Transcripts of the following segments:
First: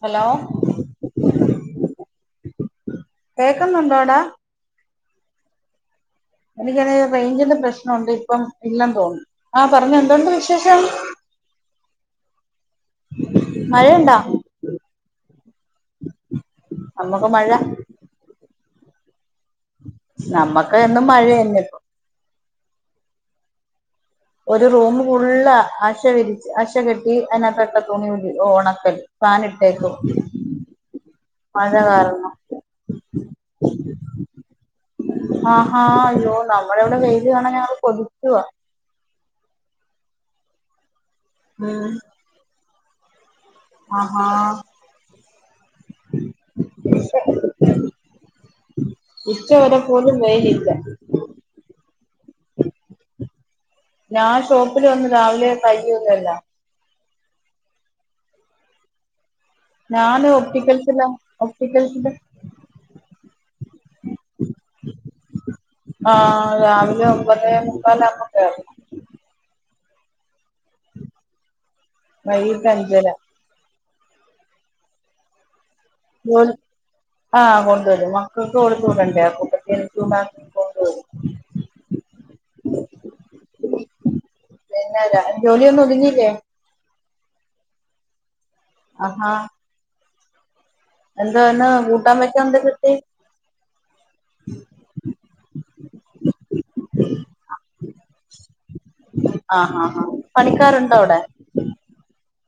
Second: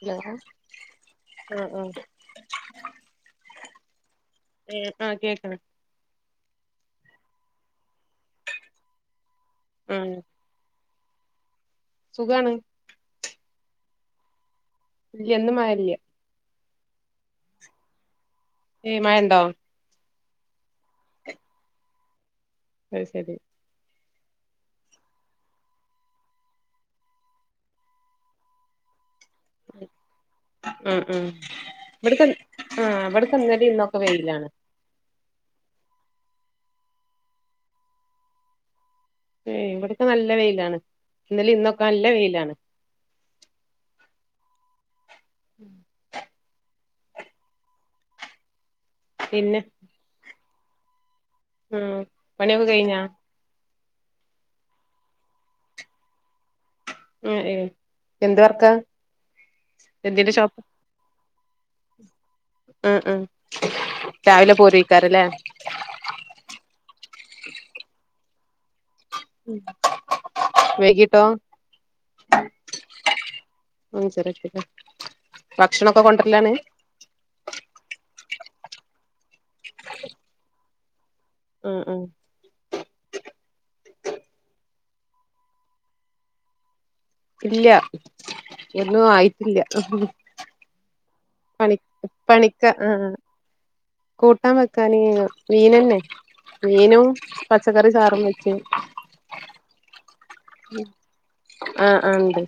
Hello ആഹ് ആഹ് കേക്കുന്നുണ്ടോടാ ഏഹ് ആഹ് കേക്ക്ണ് എനിക്കത് റേഞ്ചിന്റെ പ്രശ്നവുണ്ട് ഇപ്പം ഇല്ല തോന്നുന്നു ആഹ് പറഞൊ എന്തൊണ്ട് വിശേഷം സുഖാണ് മഴയ്ണ്ടാ ഇല്ല്യ ന്ന് മഴല്ല്യ നമ്മക്കും മഴ ഏഹ് മഴണ്ടോ നമ്മക്ക് എന്നും മഴയെന്നെപ്പം അഹ് ശരി ഒരു റൂമ് ഫുള്ള് അശ വിരിച്ച് അശ കെട്ടി അതിനകത്ത്ട്ട തുണി ഒണക്കല് ഉം ഉം മഴ ഇവ്ട്ക്ക് കാരണം ആഹ് ഇവ്ട്ക്ക്ന്നെലിം ഇന്നും ഒക്കെ വെയിലാണ് ആഹാ അയ്യോ നമ്മളവിടെ വെയില് കാണാ ഞങ്ങള് കൊതിക്കുവാ ഏയ് ഇവിടൊക്കെ നല്ല വെയിലാണ് ഇന്നലിം ഇന്നൊക്കെ ഉം നല്ല വെയിലാണ് ആഹാ ഉം പിന്നെ ഉച്ചവരെ പോലും വെയിലില്ല ഉം പണിയൊക്കെ കഴിഞ്ഞോ? ഞാൻ ഷോപ്പില് വന്ന് രാവിലെ കഴിയൊന്നില്ല ഉം ഏഹ് എന്ത് വർക്കാ ഞാന് എന്തിന്റെ ഷോപ്പ് ഒപ്റ്റിക്കൽസിലാ ഒപ്റ്റിക്കൽസിന്റെ ആഹ് ആഹ് രാവിലെ പോരോയ്ക്കാരം ല്ലേ ആഹ് രാവിലെ ഒമ്പതേ മുക്കാലാകുമ്പൊ കേറും ഉം വൈകിട്ടോ വൈകിട്ട് അഞ്ചര അഞ്ചരക്ക് ലേ ഭക്ഷണൊക്കെ കൊണ്ടരലാണ് ജോലി ആഹ് കൊണ്ടുവരും മക്കൾക്ക് കൊടുത്ത് വിടണ്ടേ ആ കൂട്ടത്തി എനിക്കുണ്ടാക്കി കൊണ്ടുവരും ഉം ഉം പിന്നെ ര ജോലിയൊന്നും ഒതുങ്ങിയില്ലേ ഇല്ല ഒന്നു ആയിട്ടില്ല എന്താന്ന് പണി കൂട്ടാൻ വെക്കാ എന്ത്‌ പണിക്ക കിട്ടി ആഹ് കൂട്ടാൻ വെക്കാന് മീനന്നെ മീനും പച്ചക്കറി ചാറും വെച്ച് ആഹ് ഹാ ആ പണിക്കാരുണ്ടോ അവിടെ? ആഹ് ആഹ് ണ്ട്.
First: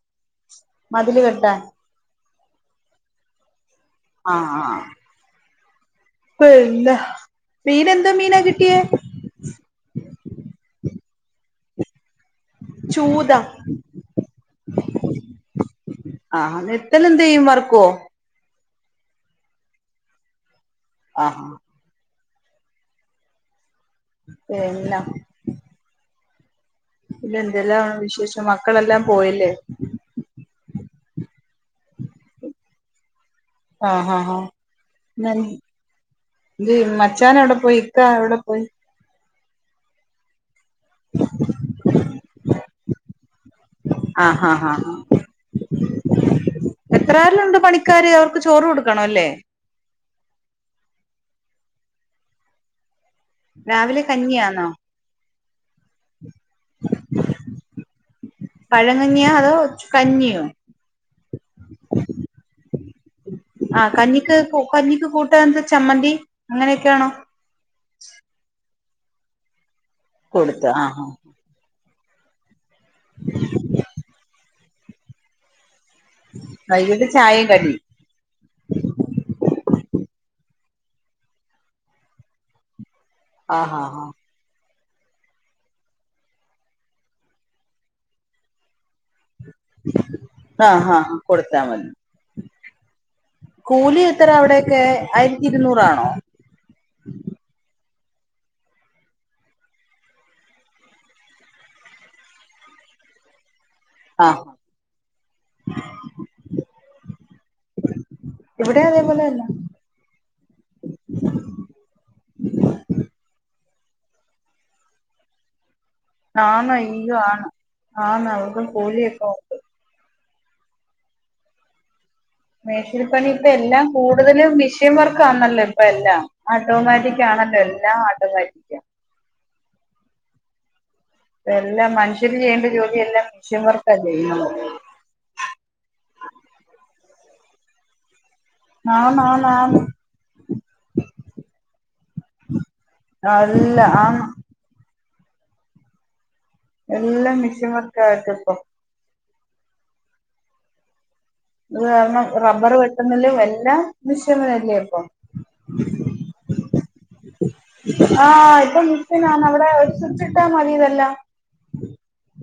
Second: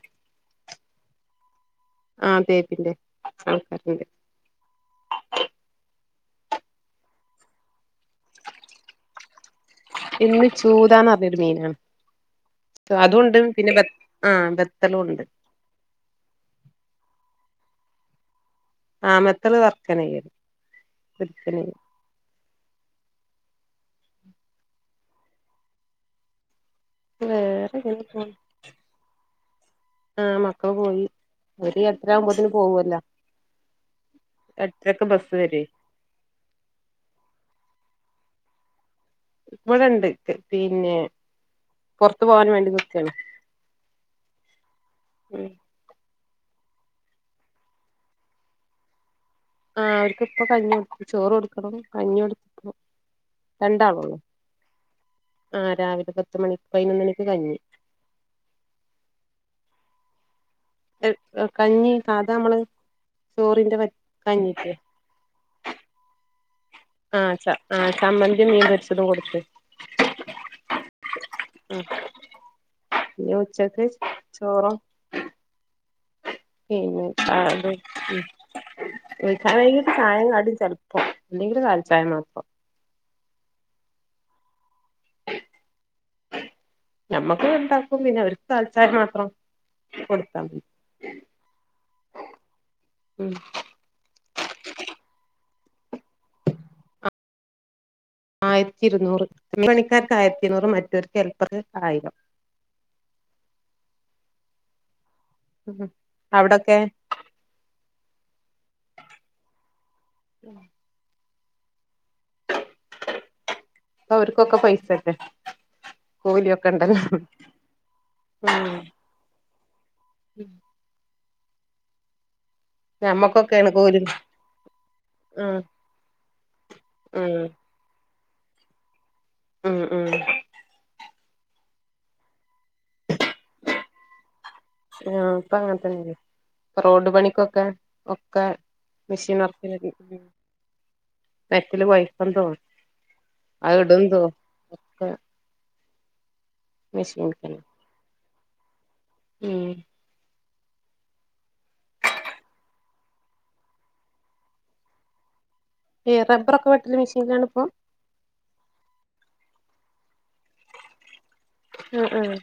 മതില് കെട്ടാൻ ആഹ് തേപ്പിന്റെ ആൾക്കാര്ണ്ട്. ആഹ് ആഹ് ആഹ് പിന്ന മീനെന്തോ മീനാ കിട്ടിയേ? ഇന്ന് ചൂതാന്ന് പറഞ്ഞൊരു മീനാണ്. തു ചൂത അതൂണ്ട് പിന്നെ ബ ബത്തലും ഉണ്ട്. ആഹ് നെത്തല് എന്ത് ചെയ്യും വറക്കോ? ആഹ്‌ മെത്തല് വർക്കന്നാ ചെയ്യാ. ആഹ് പൊരിക്കന്നാ ചെയ്യ എഹ് എല്ലാം പിന്നെ വേറെ ഇങ്ങനെ പോണ് എന്തെല്ലാവിശേഷം? മക്കളെല്ലാം പോയല്ലേ ആഹ് മക്കള് പോയി ഓര് എട്ടര ആകുമ്പോത്തിന് പോവല്ലോ ആഹ് ആഹ് ആഹ് എട്ടരക്ക് ബസ്സ് നൽ വരെ ന്തേ മച്ചാൻ എവിടെ പോയി? ഇക്കാ എവിടെ പോയി? ഇവിടെണ്ട് പിന്നെ പുറത്തു പോകാൻ വേണ്ടി നിക്കാണ് ആഹ് ആഹ് ആഹ്. ഉം എത്രാളുണ്ട് പണിക്കാര് അവർക്ക് ചോറ് കൊടുക്കണം ല്ലേ? ആഹ് അവർക്ക് ഇപ്പൊ കഞ്ഞി കൊടുത്തു. ചോറ് കൊടുക്കണം കഞ്ഞി കൊടുത്തിപ്പോ. രണ്ടാളെ രാവിലെ ഉള്ളൂ കഞ്ഞിയാന്നോ ആഹ് രാവിലെ പത്ത് മണി പതിനൊന്ന് മണിക്ക് കഞ്ഞി. പഴങ്കഞ്ഞിയാ അതോ കഞ്ഞിയോ? കഞ്ഞി സാദാ നമ്മള് ചോറിന്റെ വ കഞ്ഞില്ലെ പുട്ടിനെന്താ ചമ്മന്തി അങ്ങനെയൊക്കെയാണൊ? ആഹ് ച ആഹ് ചമ്മന്തിം മീൻ പൊരിച്ചതും കൊടുത്ത്. കൊടുത്തു ആഹ് ഉം പിന്നെ ഉച്ചക്ക് ചോറും പിന്നെ വൈകിട്ട് ആ ചായയും തും കടിയും ഉം ഓൽക്കാണെങ്കി ചായെം കടീം ചെൽപ്പം അല്ലെങ്കില് കാലി ചായ മാത്രം. ആഹ് ആഹ് ഹ ഞമ്മക്ക് ഉണ്ടാക്കും പിന്നെ അവർക്ക് കാലി ചായ മാത്രം. കൊടുത്താൽ മതി ആഹ് ആഹ് ഹ കൊടുത്താ മതി. ഉം കൂലി എത്രയാ അവിടെയൊക്കെ ആയിരത്തി ഇരുന്നൂറാണോ? ആയിരത്തി ഇരുന്നൂറ് മെയിൻ മണിക്കാർക്ക് ആയിരത്തി ഇരുന്നൂറ് മറ്റവർക്ക് ഹെൽപർക്ക് ആയിരം ആഹ് ഉംഹും അവിടൊക്കെ? ഇവിടെ അതേപോലെ തന്നാ. അപ്പ അവർക്കൊക്കെ പൈസ ല്ലെ ആന്ന് അയ്യോ ആണ് ആന്ന് അവർക്ക് കൂലിയിപ്പൊ ഉം മേശിരിപ്പണി ഇപ്പ ഞമ്മക്കൊക്കെയാണ് എല്ലാം കൂലി കൂടുതലും മിഷ്യൻ ഉം വർക്കാന്നല്ലോ ഇപ്പ എല്ലാം. ഓട്ടോമാറ്റിക് ഉം ആണല്ലോ എല്ലാം ഓട്ടോമാറ്റിക്കാ ഉം ഉം എല്ലാം മനുഷ്യര് ചെയ്യേണ്ട ജോലി എല്ലാം മിഷ്യൻ വർക്കാ ചെയ്യുന്നത്. ആഹ് ഇപ്പ അങ്ങനത്തന്നെ ഇപ്പ റോഡ് പണിക്കൊക്കെ ഒക്കെ ആന്ന് മെഷീൻ ആന്ന് ആന്ന് സ്പെഷ്യല് [unintelligible] അത് അല്ല ഇടും തോ ആന്ന് ഒക്കെ മെഷീൻ എല്ലാം തന്നെ മിഷേൻ വർക്ക് ആയിട്ട് ഇപ്പൊ ഉം അത് കാരണം റബ്ബർ വെട്ടുന്നേലും എല്ലാം മിശേങ്ങളല്ലേ ഇപ്പൊ ഈ റബ്ബറൊക്കെ വെട്ടല് മിഷേനാണ് ഇപ്പൊം ആഹ് ഇപ്പൊ മിഷേനാണ് അവിടെ ഒരു സ്വിച്ചിട്ടാ മതി ഇതെല്ലാം ആഹ് ആഹ്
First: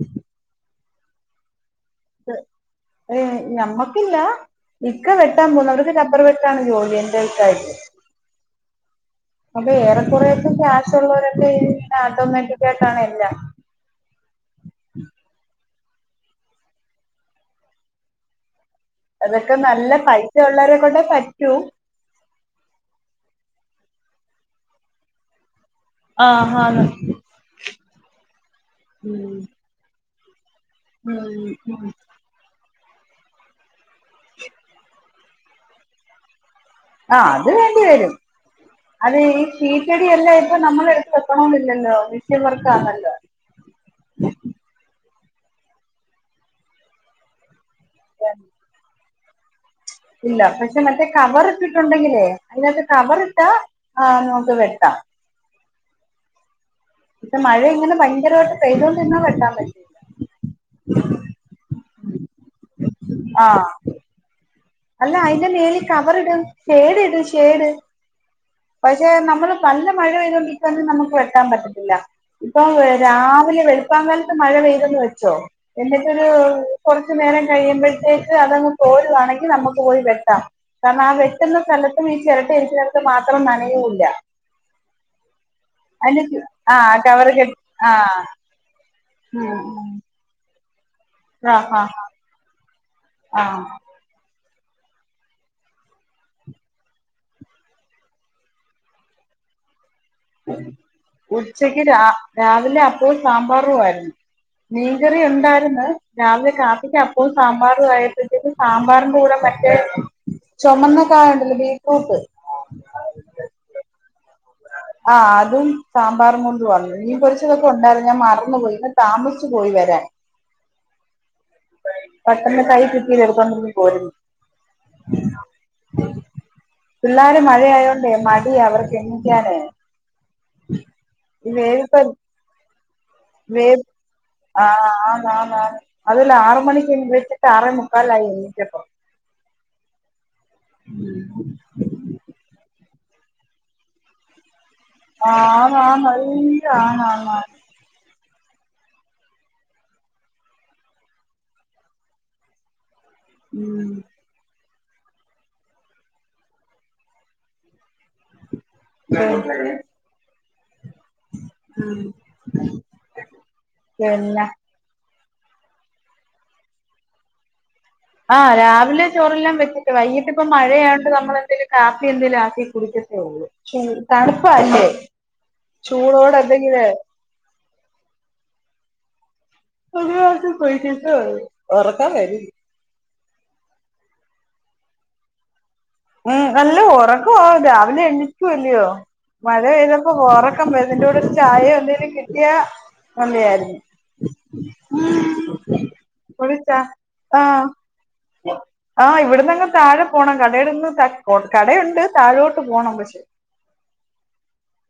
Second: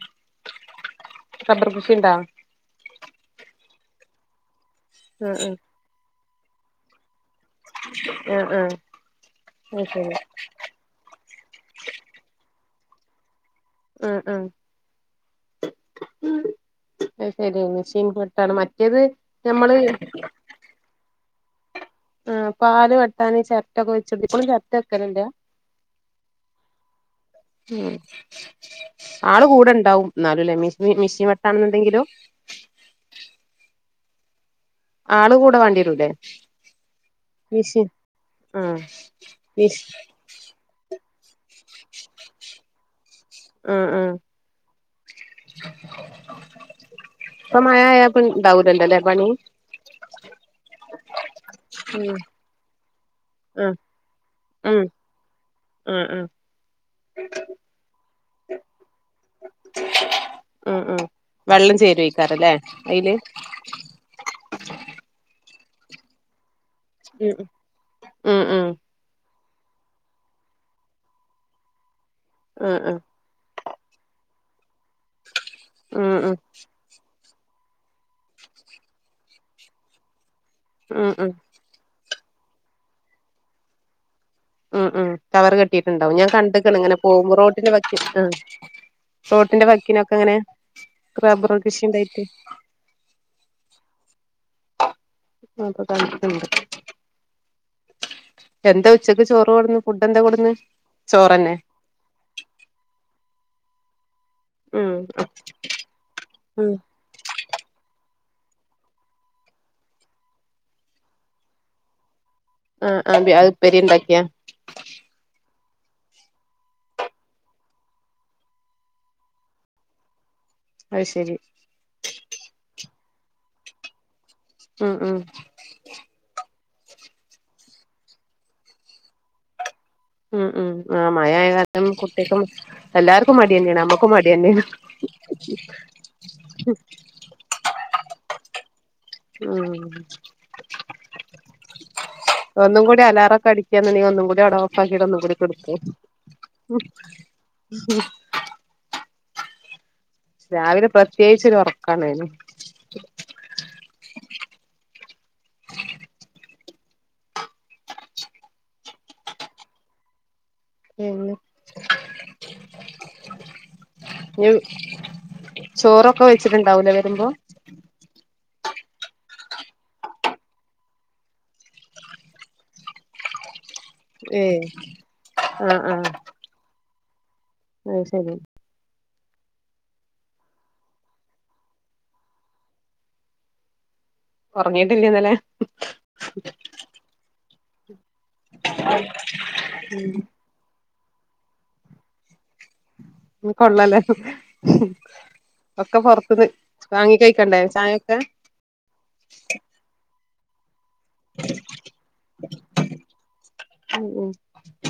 റബ്ബർ കൃഷി ഉണ്ടോ ഏഹ് ഞമ്മക്കില്ല ഇക്ക വെട്ടാൻ ആഹ് പോകുന്നു അവർക്ക് റബ്ബറ് വെ ട്ടാണ് ജോലി എന്റെ ഇക്കാക്ക് ആഹ് ആഹ് ആഹ് അപ്പൊ അത് ഏറെ ശരി കുറെയൊക്കെ കാശ് ശൊള്ളൊരൊക്കെ ഇങ്ങനെ ആട്ടോമറ്റിക്കായിട്ടാണ് എല്ലാം ഉം ഉം അത് ശരി മെഷീൻ കട്ടാണ് മ അതൊക്കെ നല്ല പൈസ ഉള്ളവരെ കൊണ്ടേ പറ്റൂ ആഹ് പാല് വെട്ടാന് ചിരട്ട [unintelligible] ഇപ്പൊ ഒന്നും ചിരട്ട വെക്കലില്ലാ ആഹ് ആന്ന് ഉം ഉം ആള് കൂടെ ഉണ്ടാവും എന്നാലും ല്ലേ മിശ് മി മിഷേൻ ഉം വെട്ടാണ് ഉം എന്നുണ്ടെങ്കിലോ ഉ ആള് കൂടെ വേണ്ടി വാരൂല്ലേ ആഹ് അത് വേണ്ടി വരും ആഹ് അത് ഈ മെഷീൻ ഷീറ്റടി [unintelligible] ഇപ്പൊ നമ്മളെ അടുത്ത് എത്തണോന്നില്ലല്ലോ മിഷേൻ വർക്കാണല്ലോ മ്ഹ് മ്ഹ് ഇപ്പൊ മഴ ആയാ ഇപ്പൊ ഇണ്ടാവൂലല്ലല്ലോ പണി ഇല്ല പക്ഷെ മറ്റേ കവർ ഇട്ടിട്ടൊണ്ടെങ്കിലേ അങ്ങനത്തെ കവറ് ആഹ് ഉം മ്ഹ് മ്ഹ് ഇപ്പ മഴ ഇങ്ങനെ ഭയങ്കരമായിട്ട് പെയ്തോണ്ടിരുന്നാ വെട്ടാൻ പറ്റില്ല ഉം ഉം വെള്ളം ചേരുവയ്ക്കാറൂല്ലേ അയില് ആഹ് അല്ല അതിന്റെ മേളിൽ കവർ ഇടും ഷേഡ് ഇടും ഉം ഷേഡ് ഉം ഉം പക്ഷെ നമ്മള് നല്ല മഴ പെയ്തുകൊണ്ടിരിക്കുവാണെങ്കി നമുക്ക് വെട്ടാൻ പറ്റത്തില്ല ഇപ്പൊ ഉം രാവിലെ വെളുപ്പാൻ കാലത്ത് മഴ പെയ്തെന്ന് വെച്ചോ ഉം എന്നിട്ടൊരു ഉം കുറച്ചു നേരം കഴിയുമ്പഴ്ത്തേക്ക് അതങ്ങ് തോരുവാണെങ്കി നമുക്ക് പോയി വെട്ടാം കാരണം ആ ഉം ഉം വെട്ടുന്ന സ്ഥലത്തും ഈ ചിരട്ട ഇരിക്കണടുത്തും മാത്രം നനയൂല ഉം ഉം കവറ് കെട്ടിയിട്ടുണ്ടാവും ഞാൻ ചു കണ്ടിക്കണ് ആ ഇങ്ങനെ കവറ് പോകുമ്പൊ കെട്ടി റോട്ടിന്റെ ആ വക്കിൽ ആഹ് ഉം റോട്ടിന്റെ ഉം വക്കിനൊക്കെ ഇങ്ങനെ റബ്ബറും കൃഷി ഉണ്ടായിട്ട് ആഹ് അപ്പൊ കണ്ടിട്ട്ണ്ട് എന്താ ഉച്ചക്ക് ചോറ് കൊടന്നു ഫുഡെന്താ കൊടു ഉച്ചക്ക് രാ രാവിലെ അപ്പോം സാമ്പാറുവായിരുന്ന് ഉം മീൻങ്കറി ഉണ്ടായിരുന്ന് രാവിലെ ഉം കാപ്പിക്ക് അ പ്പോം സാമ്പാറും ആയപ്പഴ്ത്തേക്കും സാമ്പാറിന്റെ കൂടെ മറ്റേ ചൊമന്ന കാ ഉണ്ടല്ലോ ബീറ്റ്റൂട്ട് ആഹ് ആഹ് ബി അത് ഉപ്പേരി ഉണ്ടാക്കിയാ ആഹ് അതും സാമ്പാറും കൊണ്ട് വന്ന് മീൻ പൊരിച്ചതൊക്കെ ഉണ്ടായിരുന്നു ഞാൻ മറന്ന് പോയി ഇന്ന് താമസിച്ച് പോയി വരാൻ അത് ശരി പെട്ടെന്ന് കൈ കിട്ടിയത് എടുത്തോണ്ടിങ്ങ് പോര് ഉം ഉം പിള്ളേർ മഴയയോണ്ടേ മടി അവർക്ക് എണിക്കാന് ഉം ഉം ആഹ് മഴായ കാരണം വേവിപ്പ കുട്ടിക്കും എല്ലാവർക്കും വേ ആഹ ആഹ് ആന്ന് ആന്ന് അതല്ല ആറ് മണിക്ക് ആറേ മുക്കാലായി എണീറ്റപ്പം ഉം ഉം ഒന്നും കൂടി അലാറൊക്കെ അടിക്കാന്നെങ്ക ഒന്നും കൂടി അട ഓഫ്‌ ആക്കീട്ട് ഒന്നും കൂടി കെടക്കും ആന്നാന്ന് നല്ല ആണാന്നാണ് രാവിലെ പ്രത്യേകിച്ചൊരൊറക്കാണേനും ഉം [unintelligible] പിന്നെ ഉം [unintelligible] ഇനി ചോറൊക്കെ വെച്ചിട്ടുണ്ടാവൂലേ വരുമ്പോ ആഹ് രാവിലെ ചോറെല്ലാം വെച്ചിട്ട് വൈകീട്ടിപ്പം മഴയായോണ്ട് നമ്മളെന്തെേലും കാപ്പി എന്തെലും ആക്കി കുടിക്കത്തേ ഉള്ളൂ ഏയ് തണുപ്പല്ലേ ആഹ് ആഹ് ചൂടോടെന്തെങ്കിലേ അത് ശരി [unintelligible] ഒറക്കം വരുണ്ട് ഒറങ്ങീട്ടില്ലെന്നലെ ഉം നല്ല ഉറക്കവാ രാവിലെ എണ്ണിക്കുവല്ലയോ മഴ പെയ്തപ്പോ ക്കം വരും ഇതിന്റെറെ കൂടെ ചായേ എന്തെങ്കിലും കിട്ടിയ കൊള്ളല്ലേ ഒക്കെ പൊറത്ത്ന്ന് ഒരു ചാ വാങ്ങി കഴിക്കണ്ടേ ആഹ് ചായ ക്കെ ആഹ് ഇവിടന്നങ്ങ് താഴെ പോണം കടയിടന്ന് കടയുണ്ട് താഴോട്ട് പോണം പക്ഷെ ഉം ഉം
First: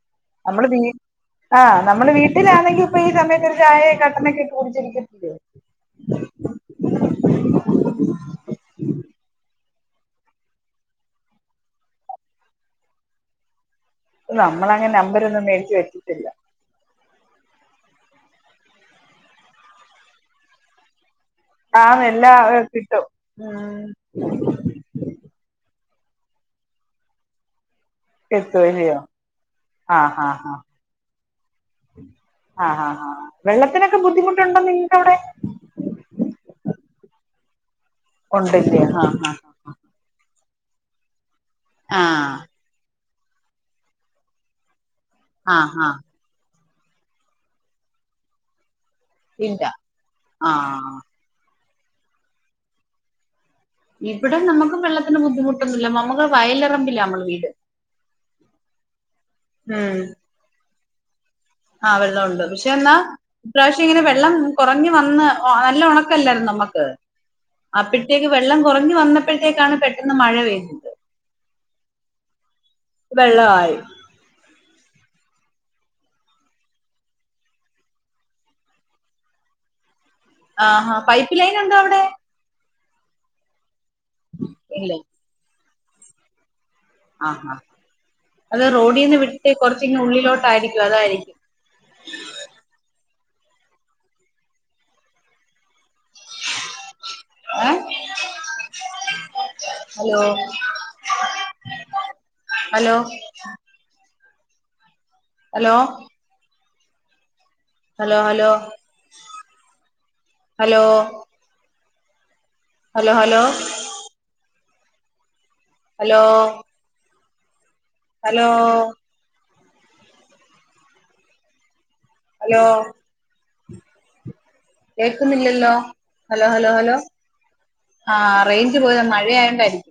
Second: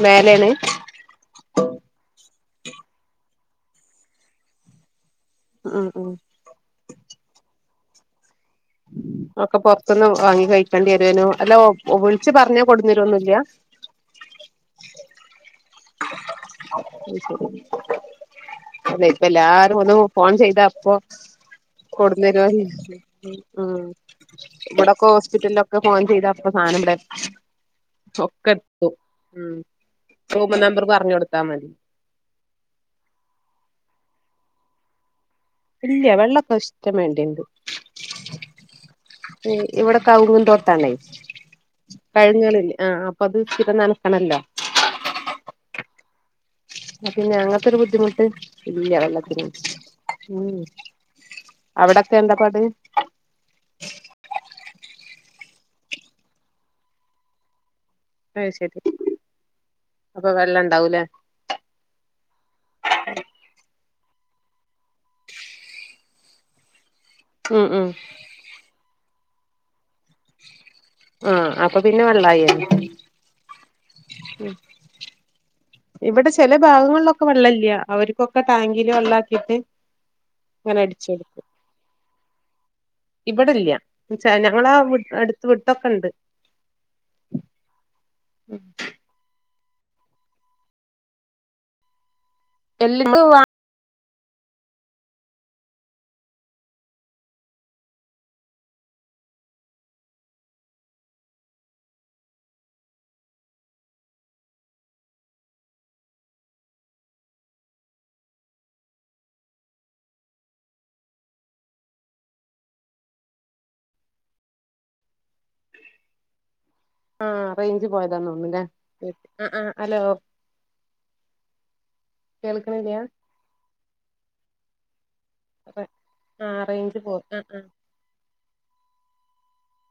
മേലേണ് നമ്മള് വീ ആഹ് നമ്മള് വീട്ടിലാണെങ്കി ഇപ്പൊ ഈ സമയത്തൊരു ചായേ കട്ടനൊക്കിട്ട് കുടിച്ചിരിക്കത്തില്ലേ ആഹ് ആഹ് ഒക്കെ പൊർത്ത്ന്ന് വാങ്ങി കഴിക്കേണ്ടി വരുവാനോ അല്ലോ വിളിച്ച് പർഞ്ഞാ കൊടുന്നേരൊന്നുല്ല നമ്മളങ്ങനെ നമ്പരൊന്നും മേടിച്ച് വ അയ് ശെരി അല്ലെ പ്പല്ലാരും ഒന്ന് ഫോൺ ചെയ്താ അപ്പൊ ആന്ന് എല്ലാ കൊട്ന്നെരാൻ കിട്ടും ഉം ആഹ് വടൊക്കോ സ്പിറ്റലൊക്കെ ഫോൺ ചെയ്താ അപ്പ സാനം ബടെ എത്തും ഒക്കെത്തും അല്ലയോ ഉം ആഹ് ഹാ ഹാ റൂമ് നമ്പർ പറഞ്ഞൊട്ത്താ മതി ആഹ് ആഹ് ആഹ് വെള്ളത്തിനൊക്കെ ബുദ്ധിമുട്ടുണ്ടോ നിങ്ങക്കവടെ ഇല്ലേ വെള്ളൊക്കിഷ്ടം വേണ്ടിണ്ട് ഉണ്ടില്ലേ ആഹ് ആഹ് ഇവിടെ കവുങ്ങിൻ തോട്ടാണേ ആഹ് പഴങ്ങൽ ആഹ് അപ്പത് നനക്കണല്ലോ ആഹ് ആഹ് അപ്പ പിന്നെ അങ്ങൻത്തൊരു ബുദ്ധിമുട്ട് ഇല്ല വെള്ളത്തിന് ഇല്ല ഉം ഉം ആഹ് അവിടൊക്കെ എന്താപ്പാട് ഇവിടെ നമ്മുക്കും വെള്ളത്തിന് ബുദ്ധിമുട്ടൊന്നുല്ല നമ്മള് വയലിറമ്പില്ലാ നമ്മൾ വീട് അയ് ശരി അപ്പൊ വെള്ളംണ്ടാവൂലേ ആഹ് വെള്ള ഉണ്ട് പക്ഷെ എന്നാ ഇപ്രാവശ്യം ഇങ്ങനെ വെള്ളം കുറഞ്ഞ് വന്ന് നല്ല ഉണക്കല്ലായിരുന്നു നമ്മുക്ക് ഉം ഉം അപ്പഴത്തേക്ക് വെള്ളം കുറഞ്ഞി വന്നപ്പഴത്തേക്കാണ് പെ ആഹ് അപ്പൊ പിന്നെ വള്ളായി വെള്ളായി ഉം ഇവിടെ ചെല ഭാഗങ്ങളിലൊക്കെ വെള്ളല്ല അവർക്കൊക്കെ ടാങ്കില് വെള്ളാക്കിയിട്ട് ആഹാ പൈപ്പ് ലൈൻ ഉണ്ടോ അവിടെ ഇവിടെല്ല ന്നച്ചാ ഞങ്ങളാ ഇല്ല അടുത്ത് വിട്ടൊക്കെണ്ട് ആഹ് ഹാ അത് റോഡീന്ന് വിട്ട് കൊർച്ചിങ്ങ് ഉള്ളിലോട്ടായിരിക്കും അതായിരിക്കും എല്ലതു ഏഹ് hello hello hello hello hello hello hello hello hello ആഹ് റേഞ്ച് ഹലോ പോയതാന്നോന്നിലെ ആ ആ ഹലോ ഹലോ കേൾക്ക്ണില്ലാ കേൾക്കുന്നില്ലല്ലോ ഹലോ ആ ഹലോ ഹലോ റേഞ്ച് പോ ആ ആ ആ റേഞ്ച് പോയതാ മഴയായോണ്ടായിരിക്കും